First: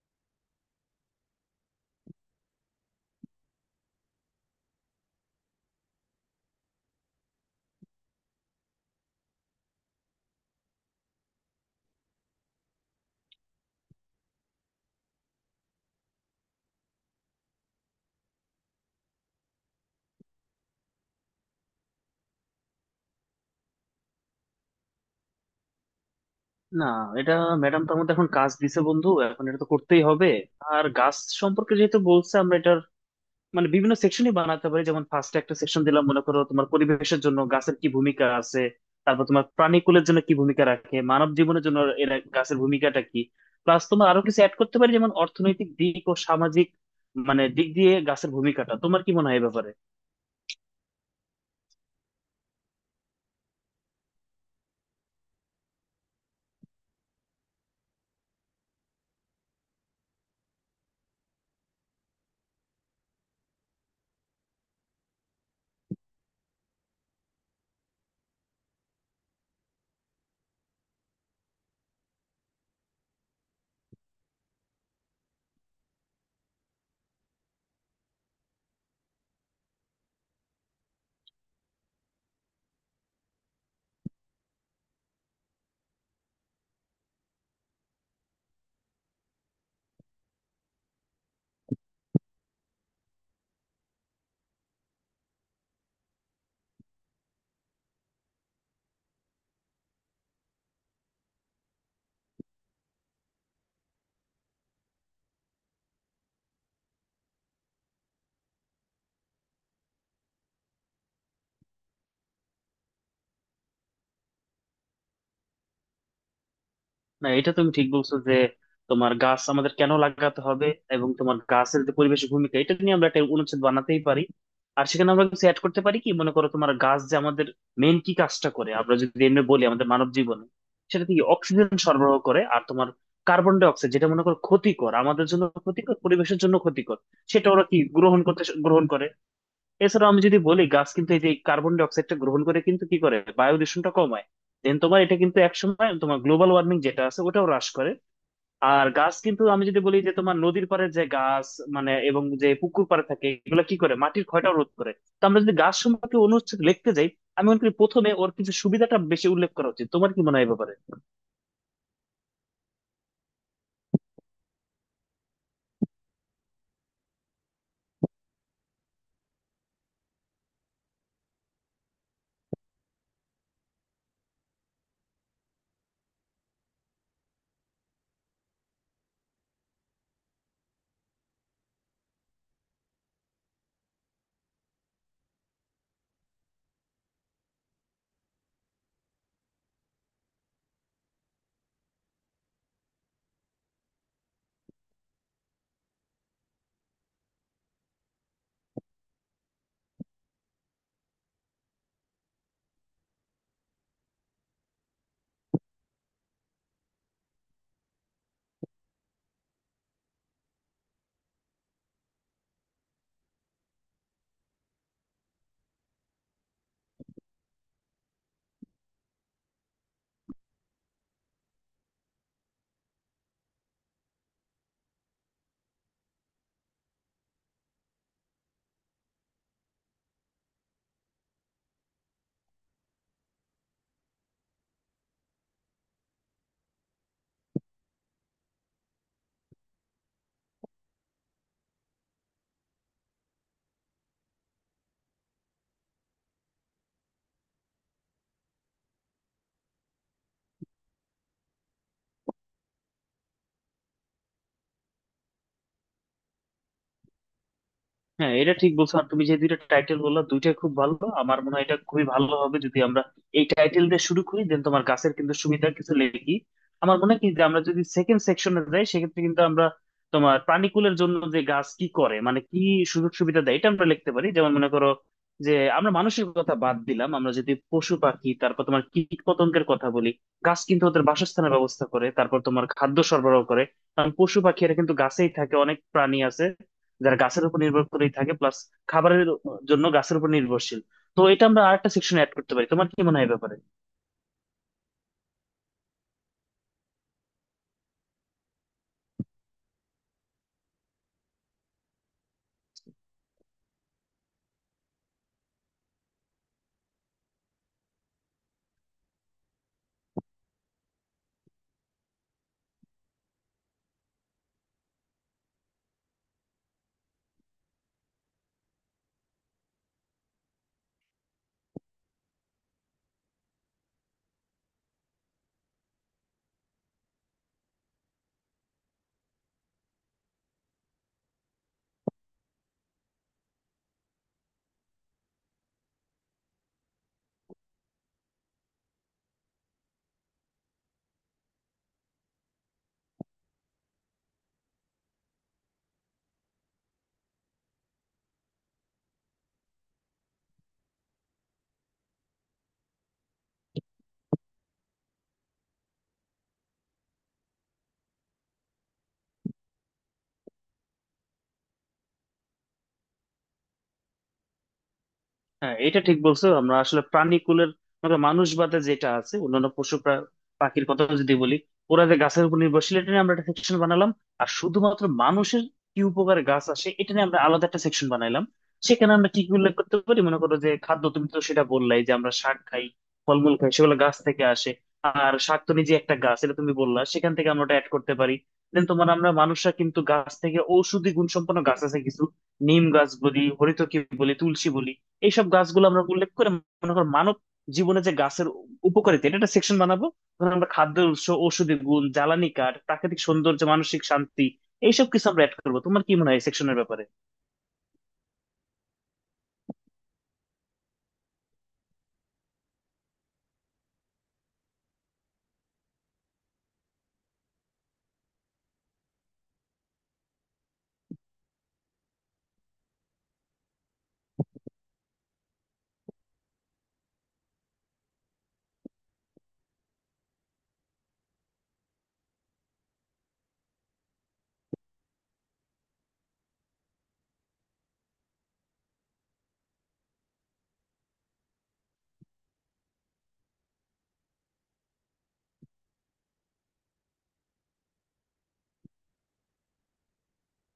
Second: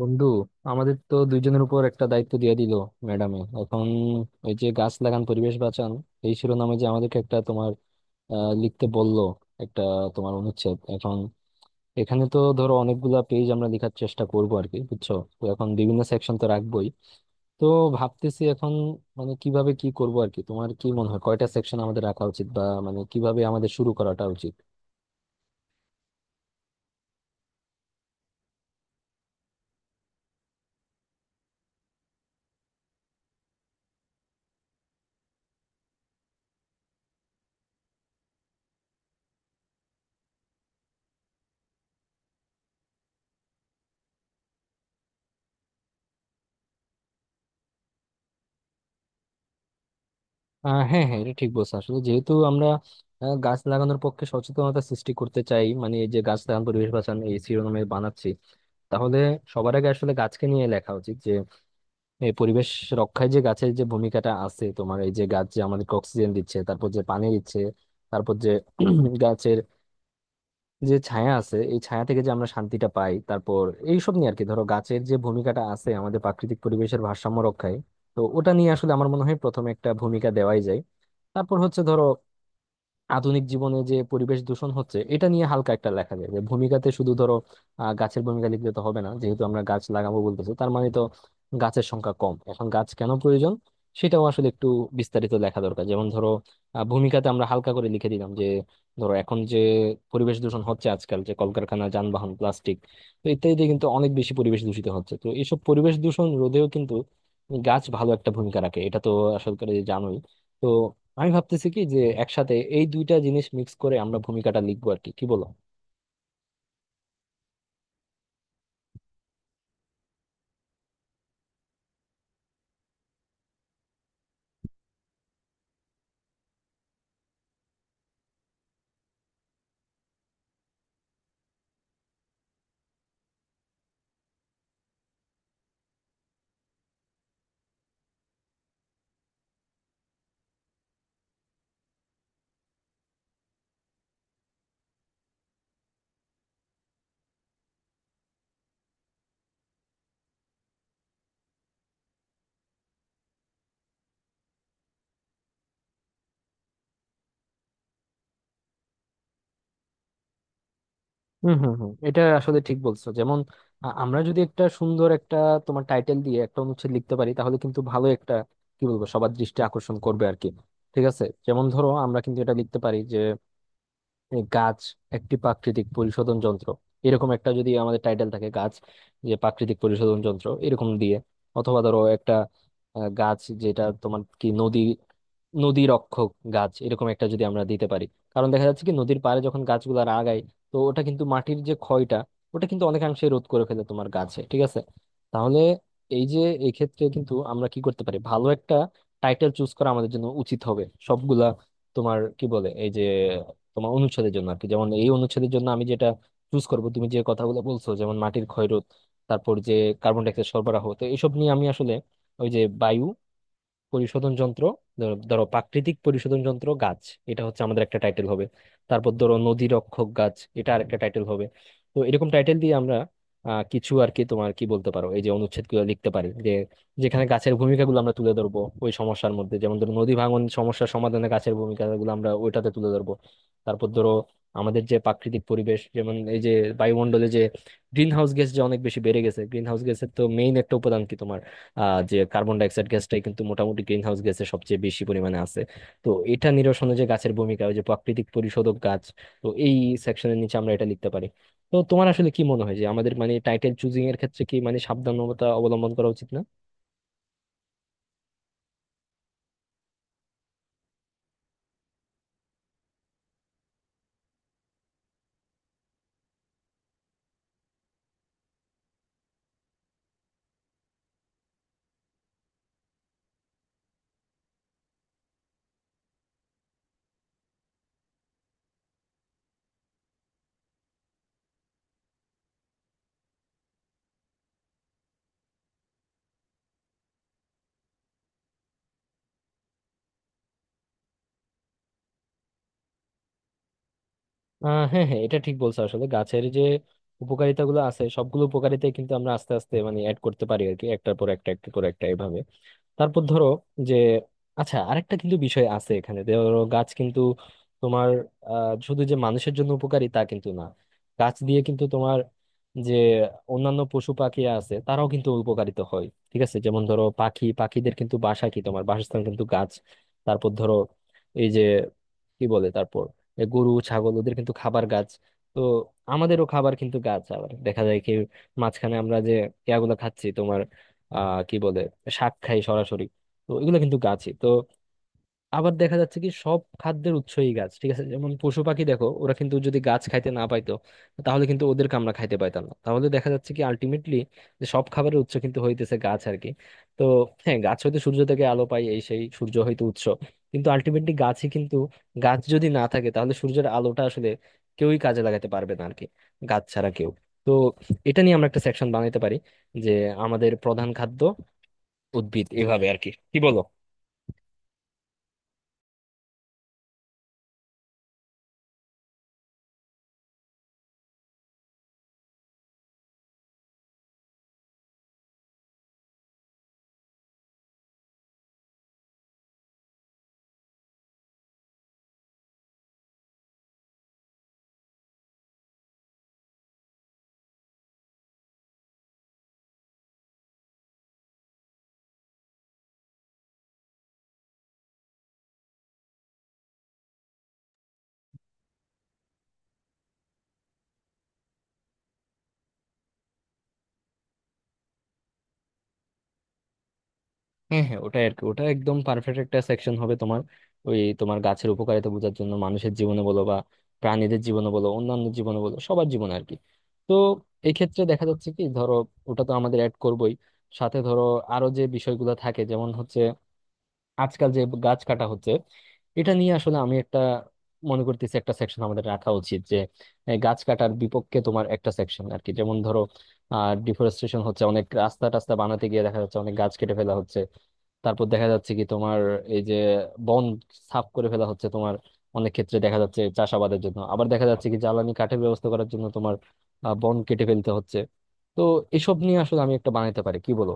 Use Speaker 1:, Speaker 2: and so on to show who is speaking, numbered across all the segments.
Speaker 1: বন্ধু, আমাদের তো দুইজনের উপর একটা দায়িত্ব দিয়ে দিল ম্যাডামে এখন। ওই যে গাছ লাগান পরিবেশ বাঁচান, এই শিরোনামে যে আমাদেরকে একটা তোমার লিখতে বলল একটা তোমার অনুচ্ছেদ এখন। এখানে তো ধরো অনেকগুলা পেজ আমরা লেখার চেষ্টা করবো আর কি, বুঝছো? তো এখন বিভিন্ন সেকশন তো রাখবোই। তো ভাবতেছি এখন মানে কিভাবে কি করব আর কি। তোমার কি মনে হয় কয়টা সেকশন আমাদের রাখা উচিত, বা মানে কিভাবে আমাদের শুরু করাটা উচিত?
Speaker 2: না, এটা ম্যাডাম তো আমাদের এখন কাজ দিছে বন্ধু, এখন এটা তো করতেই হবে। আর গাছ সম্পর্কে যেহেতু বলছে, আমরা এটার মানে বিভিন্ন সেকশনই বানাতে পারি। যেমন ফার্স্টে একটা সেকশন দিলাম মনে করো, তোমার পরিবেশের জন্য গাছের কি ভূমিকা আছে। তারপর তোমার প্রাণীকুলের জন্য কি ভূমিকা রাখে, মানব জীবনের জন্য এর গাছের ভূমিকাটা কি। প্লাস তোমার আরো কিছু অ্যাড করতে পারি, যেমন অর্থনৈতিক দিক ও সামাজিক মানে দিক দিয়ে গাছের ভূমিকাটা তোমার কি মনে হয় এ ব্যাপারে।
Speaker 1: হ্যাঁ, হ্যাঁ, এটা ঠিক বলছো। আসলে যেহেতু আমরা গাছ লাগানোর পক্ষে সচেতনতা সৃষ্টি করতে চাই, মানে এই যে গাছ লাগান পরিবেশ বাঁচান এই শিরোনামে বানাচ্ছি, তাহলে সবার আগে আসলে গাছকে নিয়ে লেখা উচিত। যে এই পরিবেশ রক্ষায় যে গাছের যে ভূমিকাটা আছে তোমার, এই যে গাছ যে আমাদেরকে অক্সিজেন দিচ্ছে, তারপর যে পানি দিচ্ছে, তারপর যে গাছের যে ছায়া আছে, এই ছায়া থেকে যে আমরা শান্তিটা পাই, তারপর এইসব নিয়ে আর কি। ধরো গাছের যে ভূমিকাটা আছে আমাদের প্রাকৃতিক পরিবেশের ভারসাম্য রক্ষায়, তো ওটা নিয়ে আসলে আমার মনে হয় প্রথমে একটা ভূমিকা দেওয়াই যায়। তারপর হচ্ছে ধরো আধুনিক জীবনে যে পরিবেশ দূষণ হচ্ছে, এটা নিয়ে হালকা একটা লেখা যাবে ভূমিকাতে শুধু। ধরো গাছের ভূমিকা লিখলে তো হবে না, যেহেতু আমরা গাছ লাগাবো বলতেছি, তার মানে তো গাছের সংখ্যা কম এখন, গাছ কেন প্রয়োজন সেটাও আসলে একটু বিস্তারিত লেখা দরকার। যেমন ধরো ভূমিকাতে আমরা হালকা করে লিখে দিলাম যে ধরো এখন যে পরিবেশ দূষণ হচ্ছে আজকাল, যে কলকারখানা, যানবাহন, প্লাস্টিক, তো ইত্যাদিতে কিন্তু অনেক বেশি পরিবেশ দূষিত হচ্ছে। তো এইসব পরিবেশ দূষণ রোধেও কিন্তু গাছ ভালো একটা ভূমিকা রাখে, এটা তো আসলে জানোই। তো আমি ভাবতেছি কি, যে একসাথে এই দুইটা জিনিস মিক্স করে আমরা ভূমিকাটা লিখবো আর কি, কি বলো?
Speaker 2: না, এটা তুমি ঠিক বলছো যে তোমার গাছ আমাদের কেন লাগাতে হবে এবং তোমার গাছের যে পরিবেশ ভূমিকা, এটা নিয়ে আমরা একটা অনুচ্ছেদ বানাতেই পারি। আর সেখানে আমরা কিছু অ্যাড করতে পারি, কি মনে করো, তোমার গাছ যে আমাদের মেন কি কাজটা করে। আমরা যদি এমনি বলি, আমাদের মানব জীবনে সেটা থেকে অক্সিজেন সরবরাহ করে। আর তোমার কার্বন ডাই অক্সাইড, যেটা মনে করো ক্ষতিকর, আমাদের জন্য ক্ষতিকর, পরিবেশের জন্য ক্ষতিকর, সেটা ওরা কি গ্রহণ করে। এছাড়াও আমি যদি বলি, গাছ কিন্তু এই যে কার্বন ডাই অক্সাইডটা গ্রহণ করে, কিন্তু কি করে বায়ু দূষণটা কমায়। দেন তোমার এটা কিন্তু একসময় তোমার গ্লোবাল ওয়ার্মিং যেটা আছে, ওটাও হ্রাস করে। আর গাছ কিন্তু, আমি যদি বলি যে তোমার নদীর পাড়ে যে গাছ, মানে এবং যে পুকুর পাড়ে থাকে, এগুলো কি করে মাটির ক্ষয়টাও রোধ করে। তো আমরা যদি গাছ সম্পর্কে অনুচ্ছেদ লিখতে যাই, আমি মনে করি প্রথমে ওর কিছু সুবিধাটা বেশি উল্লেখ করা উচিত। তোমার কি মনে হয় এ ব্যাপারে?
Speaker 1: হুম, হুম, হুম, এটা আসলে ঠিক বলছো। যেমন আমরা যদি একটা সুন্দর একটা তোমার টাইটেল দিয়ে একটা অনুচ্ছেদ লিখতে পারি, তাহলে কিন্তু ভালো একটা কি বলবো, সবার দৃষ্টি আকর্ষণ করবে আর কি। ঠিক আছে, যেমন ধরো আমরা কিন্তু এটা লিখতে পারি, এই গাছ একটি প্রাকৃতিক পরিশোধন যন্ত্র, এরকম একটা যদি আমাদের টাইটেল থাকে, গাছ যে প্রাকৃতিক পরিশোধন যন্ত্র এরকম দিয়ে। অথবা ধরো একটা গাছ, যেটা তোমার কি, নদী, নদী রক্ষক গাছ, এরকম একটা যদি আমরা দিতে পারি। কারণ দেখা যাচ্ছে কি নদীর পাড়ে যখন গাছগুলো আগায়, তো ওটা কিন্তু মাটির যে ক্ষয়টা, ওটা কিন্তু অনেকাংশে রোধ করে ফেলে তোমার গাছে, ঠিক আছে? তাহলে এই যে, এই ক্ষেত্রে কিন্তু আমরা কি করতে পারি, ভালো একটা টাইটেল চুজ করা আমাদের জন্য উচিত হবে সবগুলা তোমার কি বলে এই যে তোমার অনুচ্ছেদের জন্য আর কি। যেমন এই অনুচ্ছেদের জন্য আমি যেটা চুজ করব, তুমি যে কথাগুলো বলছো, যেমন মাটির ক্ষয়রোধ, তারপর যে কার্বন ডাই অক্সাইড সরবরাহ, তো এইসব নিয়ে আমি আসলে, ওই যে বায়ু পরিশোধন যন্ত্র, ধরো ধরো প্রাকৃতিক পরিশোধন যন্ত্র গাছ, এটা হচ্ছে আমাদের একটা টাইটেল হবে। তারপর ধরো নদী রক্ষক গাছ, এটা আরেকটা টাইটেল হবে। তো এরকম টাইটেল দিয়ে আমরা কিছু আর কি তোমার কি বলতে পারো, এই যে অনুচ্ছেদগুলো লিখতে পারি, যে যেখানে গাছের ভূমিকাগুলো আমরা তুলে ধরবো ওই সমস্যার মধ্যে। যেমন ধরো নদী ভাঙন সমস্যার সমাধানে গাছের ভূমিকাগুলো আমরা ওইটাতে তুলে ধরবো। তারপর ধরো আমাদের যে প্রাকৃতিক পরিবেশ, যেমন এই যে বায়ুমণ্ডলে যে গ্রিন হাউস গ্যাস যে অনেক বেশি বেড়ে গেছে, গ্রিন হাউস গ্যাসের তো মেইন একটা উপাদান কি তোমার, যে কার্বন ডাইঅক্সাইড গ্যাসটাই কিন্তু মোটামুটি গ্রিন হাউস গ্যাসের সবচেয়ে বেশি পরিমাণে আছে। তো এটা নিরসনে যে গাছের ভূমিকা, ওই যে প্রাকৃতিক পরিশোধক গাছ, তো এই সেকশনের নিচে আমরা এটা লিখতে পারি। তো তোমার আসলে কি মনে হয়, যে আমাদের মানে টাইটেল চুজিং এর ক্ষেত্রে কি মানে সাবধানতা অবলম্বন করা উচিত না?
Speaker 2: হ্যাঁ, এটা ঠিক বলছো, আর তুমি যে দুইটা টাইটেল বললা দুইটাই খুব ভালো। আমার মনে হয় এটা খুবই ভালো হবে যদি আমরা এই টাইটেল দিয়ে শুরু করি। দেন তোমার গাছের কিন্তু সুবিধা কিছু লিখি। আমার মনে হয় কি, যে আমরা যদি সেকেন্ড সেকশনে যাই, সেক্ষেত্রে কিন্তু আমরা তোমার প্রাণীকুলের জন্য যে গাছ কি করে, মানে কি সুযোগ সুবিধা দেয়, এটা আমরা লিখতে পারি। যেমন মনে করো যে আমরা মানুষের কথা বাদ দিলাম, আমরা যদি পশু পাখি, তারপর তোমার কীট পতঙ্গের কথা বলি, গাছ কিন্তু ওদের বাসস্থানের ব্যবস্থা করে, তারপর তোমার খাদ্য সরবরাহ করে। কারণ পশু পাখি এরা কিন্তু গাছেই থাকে, অনেক প্রাণী আছে যারা গাছের উপর নির্ভর করেই থাকে, প্লাস খাবারের জন্য গাছের উপর নির্ভরশীল। তো এটা আমরা আরেকটা সেকশন অ্যাড করতে পারি। তোমার কি মনে হয় এ ব্যাপারে?
Speaker 1: হ্যাঁ, হ্যাঁ, এটা ঠিক বলছো। আসলে গাছের যে উপকারিতা গুলো আছে, সবগুলো উপকারিতাই কিন্তু আমরা আস্তে আস্তে মানে অ্যাড করতে পারি আর কি, একটার পর একটা, একটার পর একটা, এভাবে। তারপর ধরো যে, আচ্ছা আরেকটা কিন্তু বিষয় আছে এখানে। ধরো গাছ কিন্তু তোমার শুধু যে মানুষের জন্য উপকারী তা কিন্তু না। গাছ দিয়ে কিন্তু তোমার যে অন্যান্য পশু পাখি আছে, তারাও কিন্তু উপকারিত হয়, ঠিক আছে? যেমন ধরো পাখি, পাখিদের কিন্তু বাসা কি তোমার, বাসস্থান কিন্তু গাছ। তারপর ধরো এই যে কি বলে, তারপর এ গরু ছাগল, ওদের কিন্তু খাবার গাছ। তো আমাদেরও খাবার কিন্তু গাছ। আবার দেখা যায় কি, মাঝখানে আমরা যে ইয়াগুলো খাচ্ছি তোমার, কি বলে, শাক খাই সরাসরি, তো এগুলো কিন্তু গাছই তো। আবার দেখা যাচ্ছে কি সব খাদ্যের উৎসই গাছ, ঠিক আছে? যেমন পশু পাখি দেখো, ওরা কিন্তু যদি গাছ খাইতে না পাইতো, তাহলে কিন্তু ওদেরকে আমরা খাইতে পাইতাম না। তাহলে দেখা যাচ্ছে কি আলটিমেটলি যে সব খাবারের উৎস কিন্তু হইতেছে গাছ আর কি। তো হ্যাঁ, গাছ হইতে, সূর্য থেকে আলো পাই, এই সেই, সূর্য হইতে উৎস কিন্তু আলটিমেটলি গাছই কিন্তু। গাছ যদি না থাকে তাহলে সূর্যের আলোটা আসলে কেউই কাজে লাগাতে পারবে না আর কি, গাছ ছাড়া কেউ। তো এটা নিয়ে আমরা একটা সেকশন বানাইতে পারি যে আমাদের প্রধান খাদ্য উদ্ভিদ, এভাবে আর কি, কি বলো?
Speaker 2: হ্যাঁ, এটা ঠিক বলছো। আমরা আসলে প্রাণীকুলের মানে মানুষ বাদে যেটা আছে অন্যান্য পশু পাখির কথা যদি বলি, ওরা যে গাছের উপর নির্ভরশীল, এটা নিয়ে আমরা একটা সেকশন বানালাম। আর শুধুমাত্র মানুষের কি উপকারে গাছ আসে, এটা নিয়ে আমরা আলাদা একটা সেকশন বানাইলাম। সেখানে আমরা কি কি উল্লেখ করতে পারি, মনে করো যে খাদ্য, তুমি তো সেটা বললাই যে আমরা শাক খাই, ফলমূল খাই, সেগুলো গাছ থেকে আসে। আর শাক তো নিজে একটা গাছ, এটা তুমি বললা, সেখান থেকে আমরা ওটা অ্যাড করতে পারি। দেন তোমার আমরা মানুষরা কিন্তু গাছ থেকে, ঔষধি গুণসম্পন্ন গাছ আছে কিছু, নিম গাছ বলি, হরিতকি বলি, তুলসী বলি, এইসব গাছগুলো আমরা উল্লেখ করে মনে করো মানব জীবনে যে গাছের উপকারিতা, এটা একটা সেকশন বানাবো। ধর আমরা খাদ্যের উৎস, ঔষধি গুণ, জ্বালানি কাঠ, প্রাকৃতিক সৌন্দর্য, মানসিক শান্তি, এইসব কিছু আমরা অ্যাড করবো। তোমার কি মনে হয় সেকশনের ব্যাপারে?
Speaker 1: হ্যাঁ, হ্যাঁ, ওটাই আর কি, ওটা একদম পারফেক্ট একটা সেকশন হবে তোমার। ওই তোমার গাছের উপকারিতা বোঝার জন্য, মানুষের জীবনে বলো বা প্রাণীদের জীবনে বলো, অন্যান্য জীবনে বলো, সবার জীবনে আর কি। তো এই ক্ষেত্রে দেখা যাচ্ছে কি ধরো, ওটা তো আমাদের অ্যাড করবোই, সাথে ধরো আরো যে বিষয়গুলো থাকে, যেমন হচ্ছে আজকাল যে গাছ কাটা হচ্ছে, এটা নিয়ে আসলে আমি একটা মনে করতেছি একটা সেকশন আমাদের রাখা উচিত, যে এই গাছ কাটার বিপক্ষে তোমার একটা সেকশন আর কি। যেমন ধরো ডিফরেস্টেশন হচ্ছে, অনেক রাস্তা টাস্তা বানাতে গিয়ে দেখা যাচ্ছে অনেক গাছ কেটে ফেলা হচ্ছে। তারপর দেখা যাচ্ছে কি তোমার এই যে বন সাফ করে ফেলা হচ্ছে তোমার, অনেক ক্ষেত্রে দেখা যাচ্ছে চাষাবাদের জন্য, আবার দেখা যাচ্ছে কি জ্বালানি কাঠের ব্যবস্থা করার জন্য তোমার, বন কেটে ফেলতে হচ্ছে। তো এসব নিয়ে আসলে আমি একটা বানাইতে পারি, কি বলো?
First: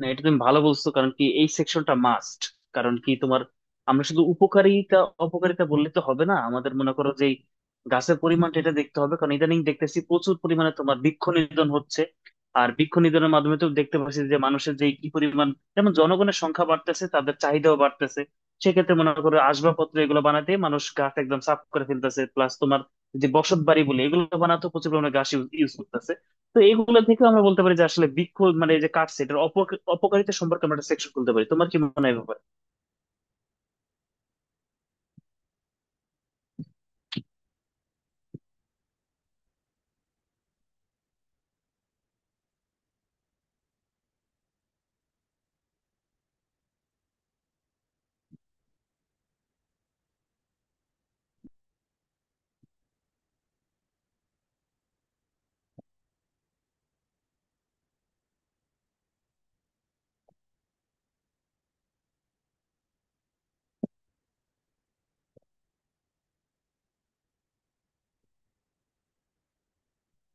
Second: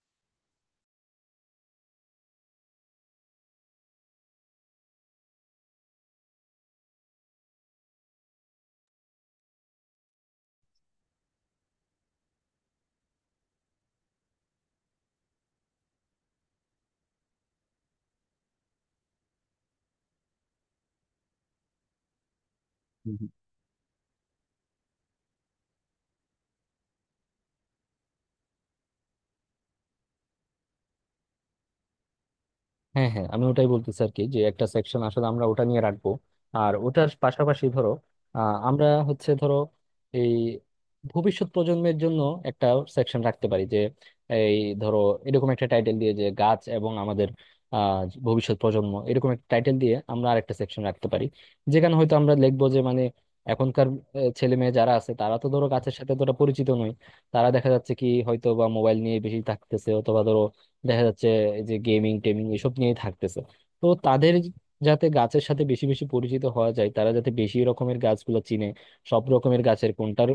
Speaker 2: না, এটা তুমি ভালো বলছো, কারণ কি এই সেকশনটা মাস্ট। কারণ কি তোমার, আমরা শুধু উপকারিতা অপকারিতা বললে তো হবে না, আমাদের মনে করো যে এই গাছের পরিমাণটা এটা দেখতে হবে। কারণ ইদানিং দেখতেছি প্রচুর পরিমাণে তোমার বৃক্ষ নিধন হচ্ছে। আর বৃক্ষ নিধনের মাধ্যমে তো দেখতে পাচ্ছি যে মানুষের যে কি পরিমাণ, যেমন জনগণের সংখ্যা বাড়তেছে, তাদের চাহিদাও বাড়তেছে। সেক্ষেত্রে মনে করো আসবাবপত্র এগুলো বানাতে মানুষ গাছ একদম সাফ করে ফেলতেছে, প্লাস তোমার যে বসত বাড়ি বলে এগুলো বানাতে প্রচুর পরিমাণে গাছ ইউজ করতেছে। তো এইগুলো থেকে আমরা বলতে পারি যে আসলে বিক্ষোভ মানে এই যে কাটছে, এটার অপকারিতা সম্পর্কে আমরা একটা সেকশন খুলতে পারি। তোমার কি মনে হয় এ ব্যাপারে?
Speaker 1: হ্যাঁ, হ্যাঁ, আমি ওটাই বলতেছি আর কি, যে একটা সেকশন আসলে আমরা ওটা নিয়ে রাখবো। আর ওটার পাশাপাশি ধরো আমরা হচ্ছে ধরো এই ভবিষ্যৎ প্রজন্মের জন্য একটা সেকশন রাখতে পারি, যে এই ধরো এরকম একটা টাইটেল দিয়ে, যে গাছ এবং আমাদের আহ ভবিষ্যৎ প্রজন্ম, এরকম একটা টাইটেল দিয়ে আমরা আরেকটা সেকশন রাখতে পারি, যেখানে হয়তো আমরা লিখবো যে মানে এখনকার ছেলে মেয়ে যারা আছে, তারা তো ধরো গাছের সাথে তোরা পরিচিত নয়। তারা দেখা যাচ্ছে কি হয়তো বা মোবাইল নিয়ে বেশি থাকতেছে, অথবা ধরো দেখা যাচ্ছে এই যে গেমিং টেমিং এসব নিয়েই থাকতেছে। তো তাদের যাতে গাছের সাথে বেশি বেশি পরিচিত হওয়া যায়, তারা যাতে বেশি রকমের গাছগুলো চিনে, সব রকমের গাছের কোনটার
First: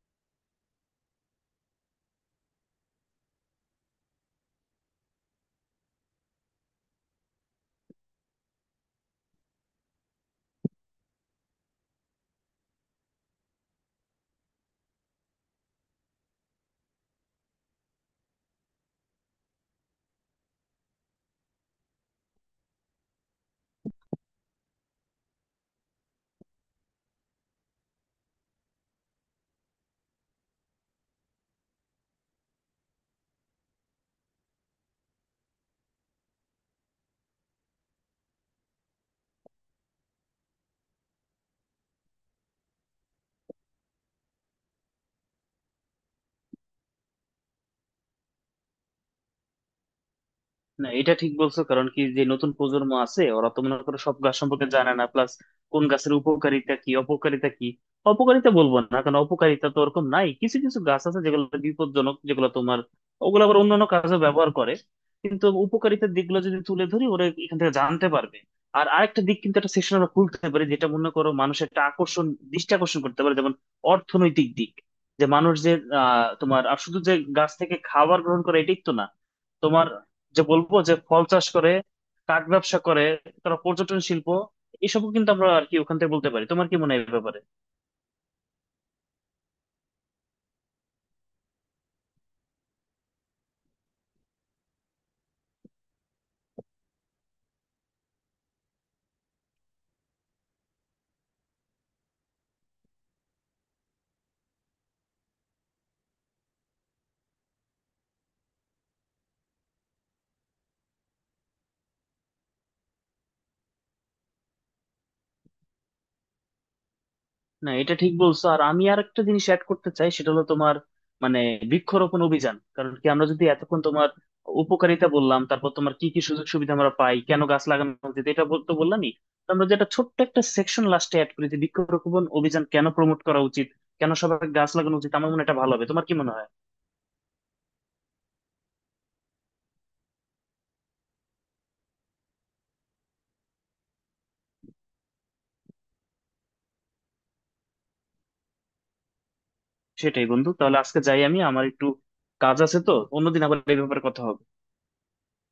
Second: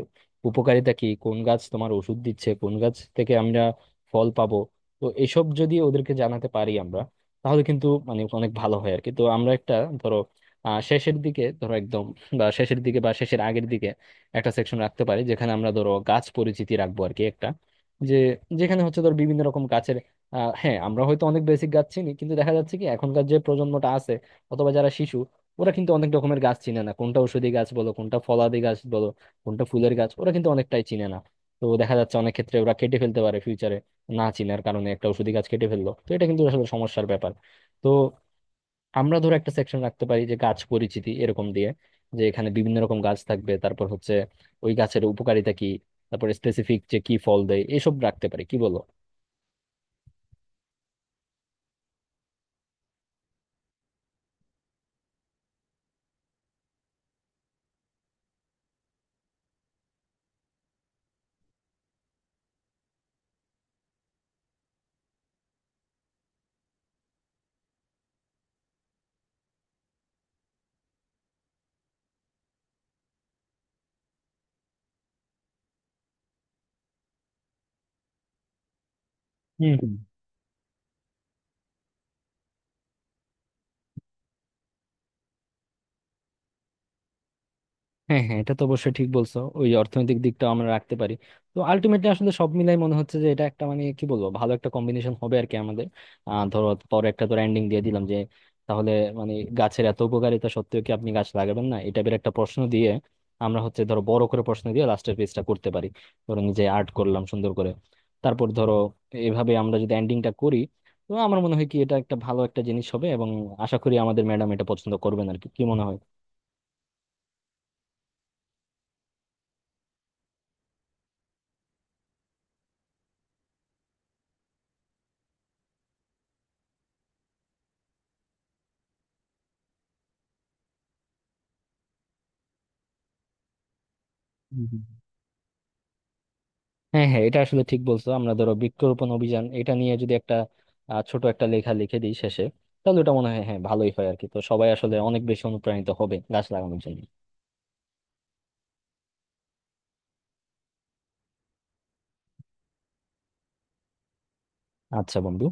Speaker 1: উপকারিতা কি, কোন গাছ তোমার ওষুধ দিচ্ছে, কোন গাছ থেকে আমরা ফল পাবো, তো এসব যদি ওদেরকে জানাতে পারি আমরা, তাহলে কিন্তু মানে অনেক ভালো হয় আর কি। তো আমরা একটা ধরো শেষের দিকে ধরো একদম, বা শেষের দিকে বা শেষের আগের দিকে, একটা সেকশন রাখতে পারি যেখানে আমরা ধরো গাছ পরিচিতি রাখবো আর কি, একটা যে যেখানে হচ্ছে ধর বিভিন্ন রকম গাছের, হ্যাঁ, আমরা হয়তো অনেক বেসিক গাছ চিনি, কিন্তু দেখা যাচ্ছে কি এখনকার যে প্রজন্মটা আছে, অথবা যারা শিশু, ওরা কিন্তু অনেক রকমের গাছ চিনে না। কোনটা ঔষধি গাছ বলো, কোনটা ফলাদি গাছ বলো, কোনটা ফুলের গাছ, ওরা কিন্তু অনেকটাই চিনে না। তো দেখা যাচ্ছে অনেক ক্ষেত্রে ওরা কেটে ফেলতে পারে ফিউচারে, না চিনার কারণে একটা ঔষধি গাছ কেটে ফেললো, তো এটা কিন্তু আসলে সমস্যার ব্যাপার। তো আমরা ধরো একটা সেকশন রাখতে পারি, যে গাছ পরিচিতি এরকম দিয়ে, যে এখানে বিভিন্ন রকম গাছ থাকবে, তারপর হচ্ছে ওই গাছের উপকারিতা কি, তারপরে স্পেসিফিক যে কি ফল দেয়, এসব রাখতে পারি, কি বলো?
Speaker 2: না, এটা ঠিক বলছো, কারণ কি যে নতুন প্রজন্ম আছে ওরা তো মনে করো সব গাছ সম্পর্কে জানে না, প্লাস কোন গাছের উপকারিতা কি, অপকারিতা কি। অপকারিতা বলবো না, কারণ অপকারিতা তো ওরকম নাই, কিছু কিছু গাছ আছে যেগুলো বিপজ্জনক, যেগুলো তোমার, ওগুলো আবার অন্যান্য কাজে ব্যবহার করে। কিন্তু উপকারিতার দিকগুলো যদি তুলে ধরি, ওরা এখান থেকে জানতে পারবে। আর আরেকটা দিক কিন্তু একটা সেশন আমরা খুলতে পারি, যেটা মনে করো মানুষের একটা আকর্ষণ, দৃষ্টি আকর্ষণ করতে পারে, যেমন অর্থনৈতিক দিক। যে মানুষ যে, তোমার আর শুধু যে গাছ থেকে খাবার গ্রহণ করে এটাই তো না, তোমার, যে বলবো যে ফল চাষ করে, কাঠ ব্যবসা করে, তারা পর্যটন শিল্প, এসবও কিন্তু আমরা আর কি ওখান থেকে বলতে পারি। তোমার কি মনে হয় এই ব্যাপারে?
Speaker 1: হ্যাঁ, হ্যাঁ, এটা তো অবশ্যই ঠিক বলছো, ওই অর্থনৈতিক দিকটাও আমরা রাখতে পারি। তো আলটিমেটলি আসলে সব মিলাই মনে হচ্ছে যে এটা একটা মানে কি বলবো, ভালো একটা কম্বিনেশন হবে আর কি আমাদের। ধরো পরে একটা ধরো এন্ডিং দিয়ে দিলাম, যে তাহলে মানে গাছের এত উপকারিতা সত্ত্বেও কি আপনি গাছ লাগাবেন না, এই টাইপের একটা প্রশ্ন দিয়ে, আমরা হচ্ছে ধরো বড় করে প্রশ্ন দিয়ে লাস্টের পেজটা করতে পারি। ধরো নিজে আর্ট করলাম সুন্দর করে, তারপর ধরো এভাবে আমরা যদি এন্ডিংটা করি, তো আমার মনে হয় কি এটা একটা ভালো একটা জিনিস হবে, এবং আশা করি আমাদের ম্যাডাম এটা পছন্দ করবেন আর কি, কি মনে
Speaker 2: না, এটা ঠিক বলছো, আর আমি আর একটা জিনিস অ্যাড করতে চাই, সেটা হলো তোমার মানে বৃক্ষরোপণ অভিযান। কারণ কি, আমরা যদি এতক্ষণ তোমার উপকারিতা বললাম, তারপর তোমার কি কি সুযোগ সুবিধা আমরা পাই, কেন গাছ লাগানো উচিত, এটা তো বললামই। তো আমরা যেটা ছোট্ট একটা সেকশন লাস্টে অ্যাড করি যে বৃক্ষরোপণ অভিযান কেন প্রমোট করা উচিত, কেন সবাই গাছ
Speaker 1: হয়?
Speaker 2: লাগানো উচিত। আমার মনে হয় এটা ভালো হবে। তোমার কি মনে হয়?
Speaker 1: হ্যাঁ, হ্যাঁ, এটা আসলে ঠিক বলছো। আমরা ধরো বৃক্ষরোপণ অভিযান এটা নিয়ে যদি একটা ছোট একটা লেখা লিখে দিই শেষে, তাহলে ওটা মনে হয় হ্যাঁ ভালোই হয় আর কি। তো সবাই আসলে অনেক বেশি অনুপ্রাণিত হবে গাছ লাগানোর জন্য।
Speaker 2: সেটাই বন্ধু, তাহলে আজকে যাই, আমি আমার একটু কাজ আছে, তো অন্যদিন আবার এই ব্যাপারে কথা হবে।
Speaker 1: আচ্ছা বন্ধু।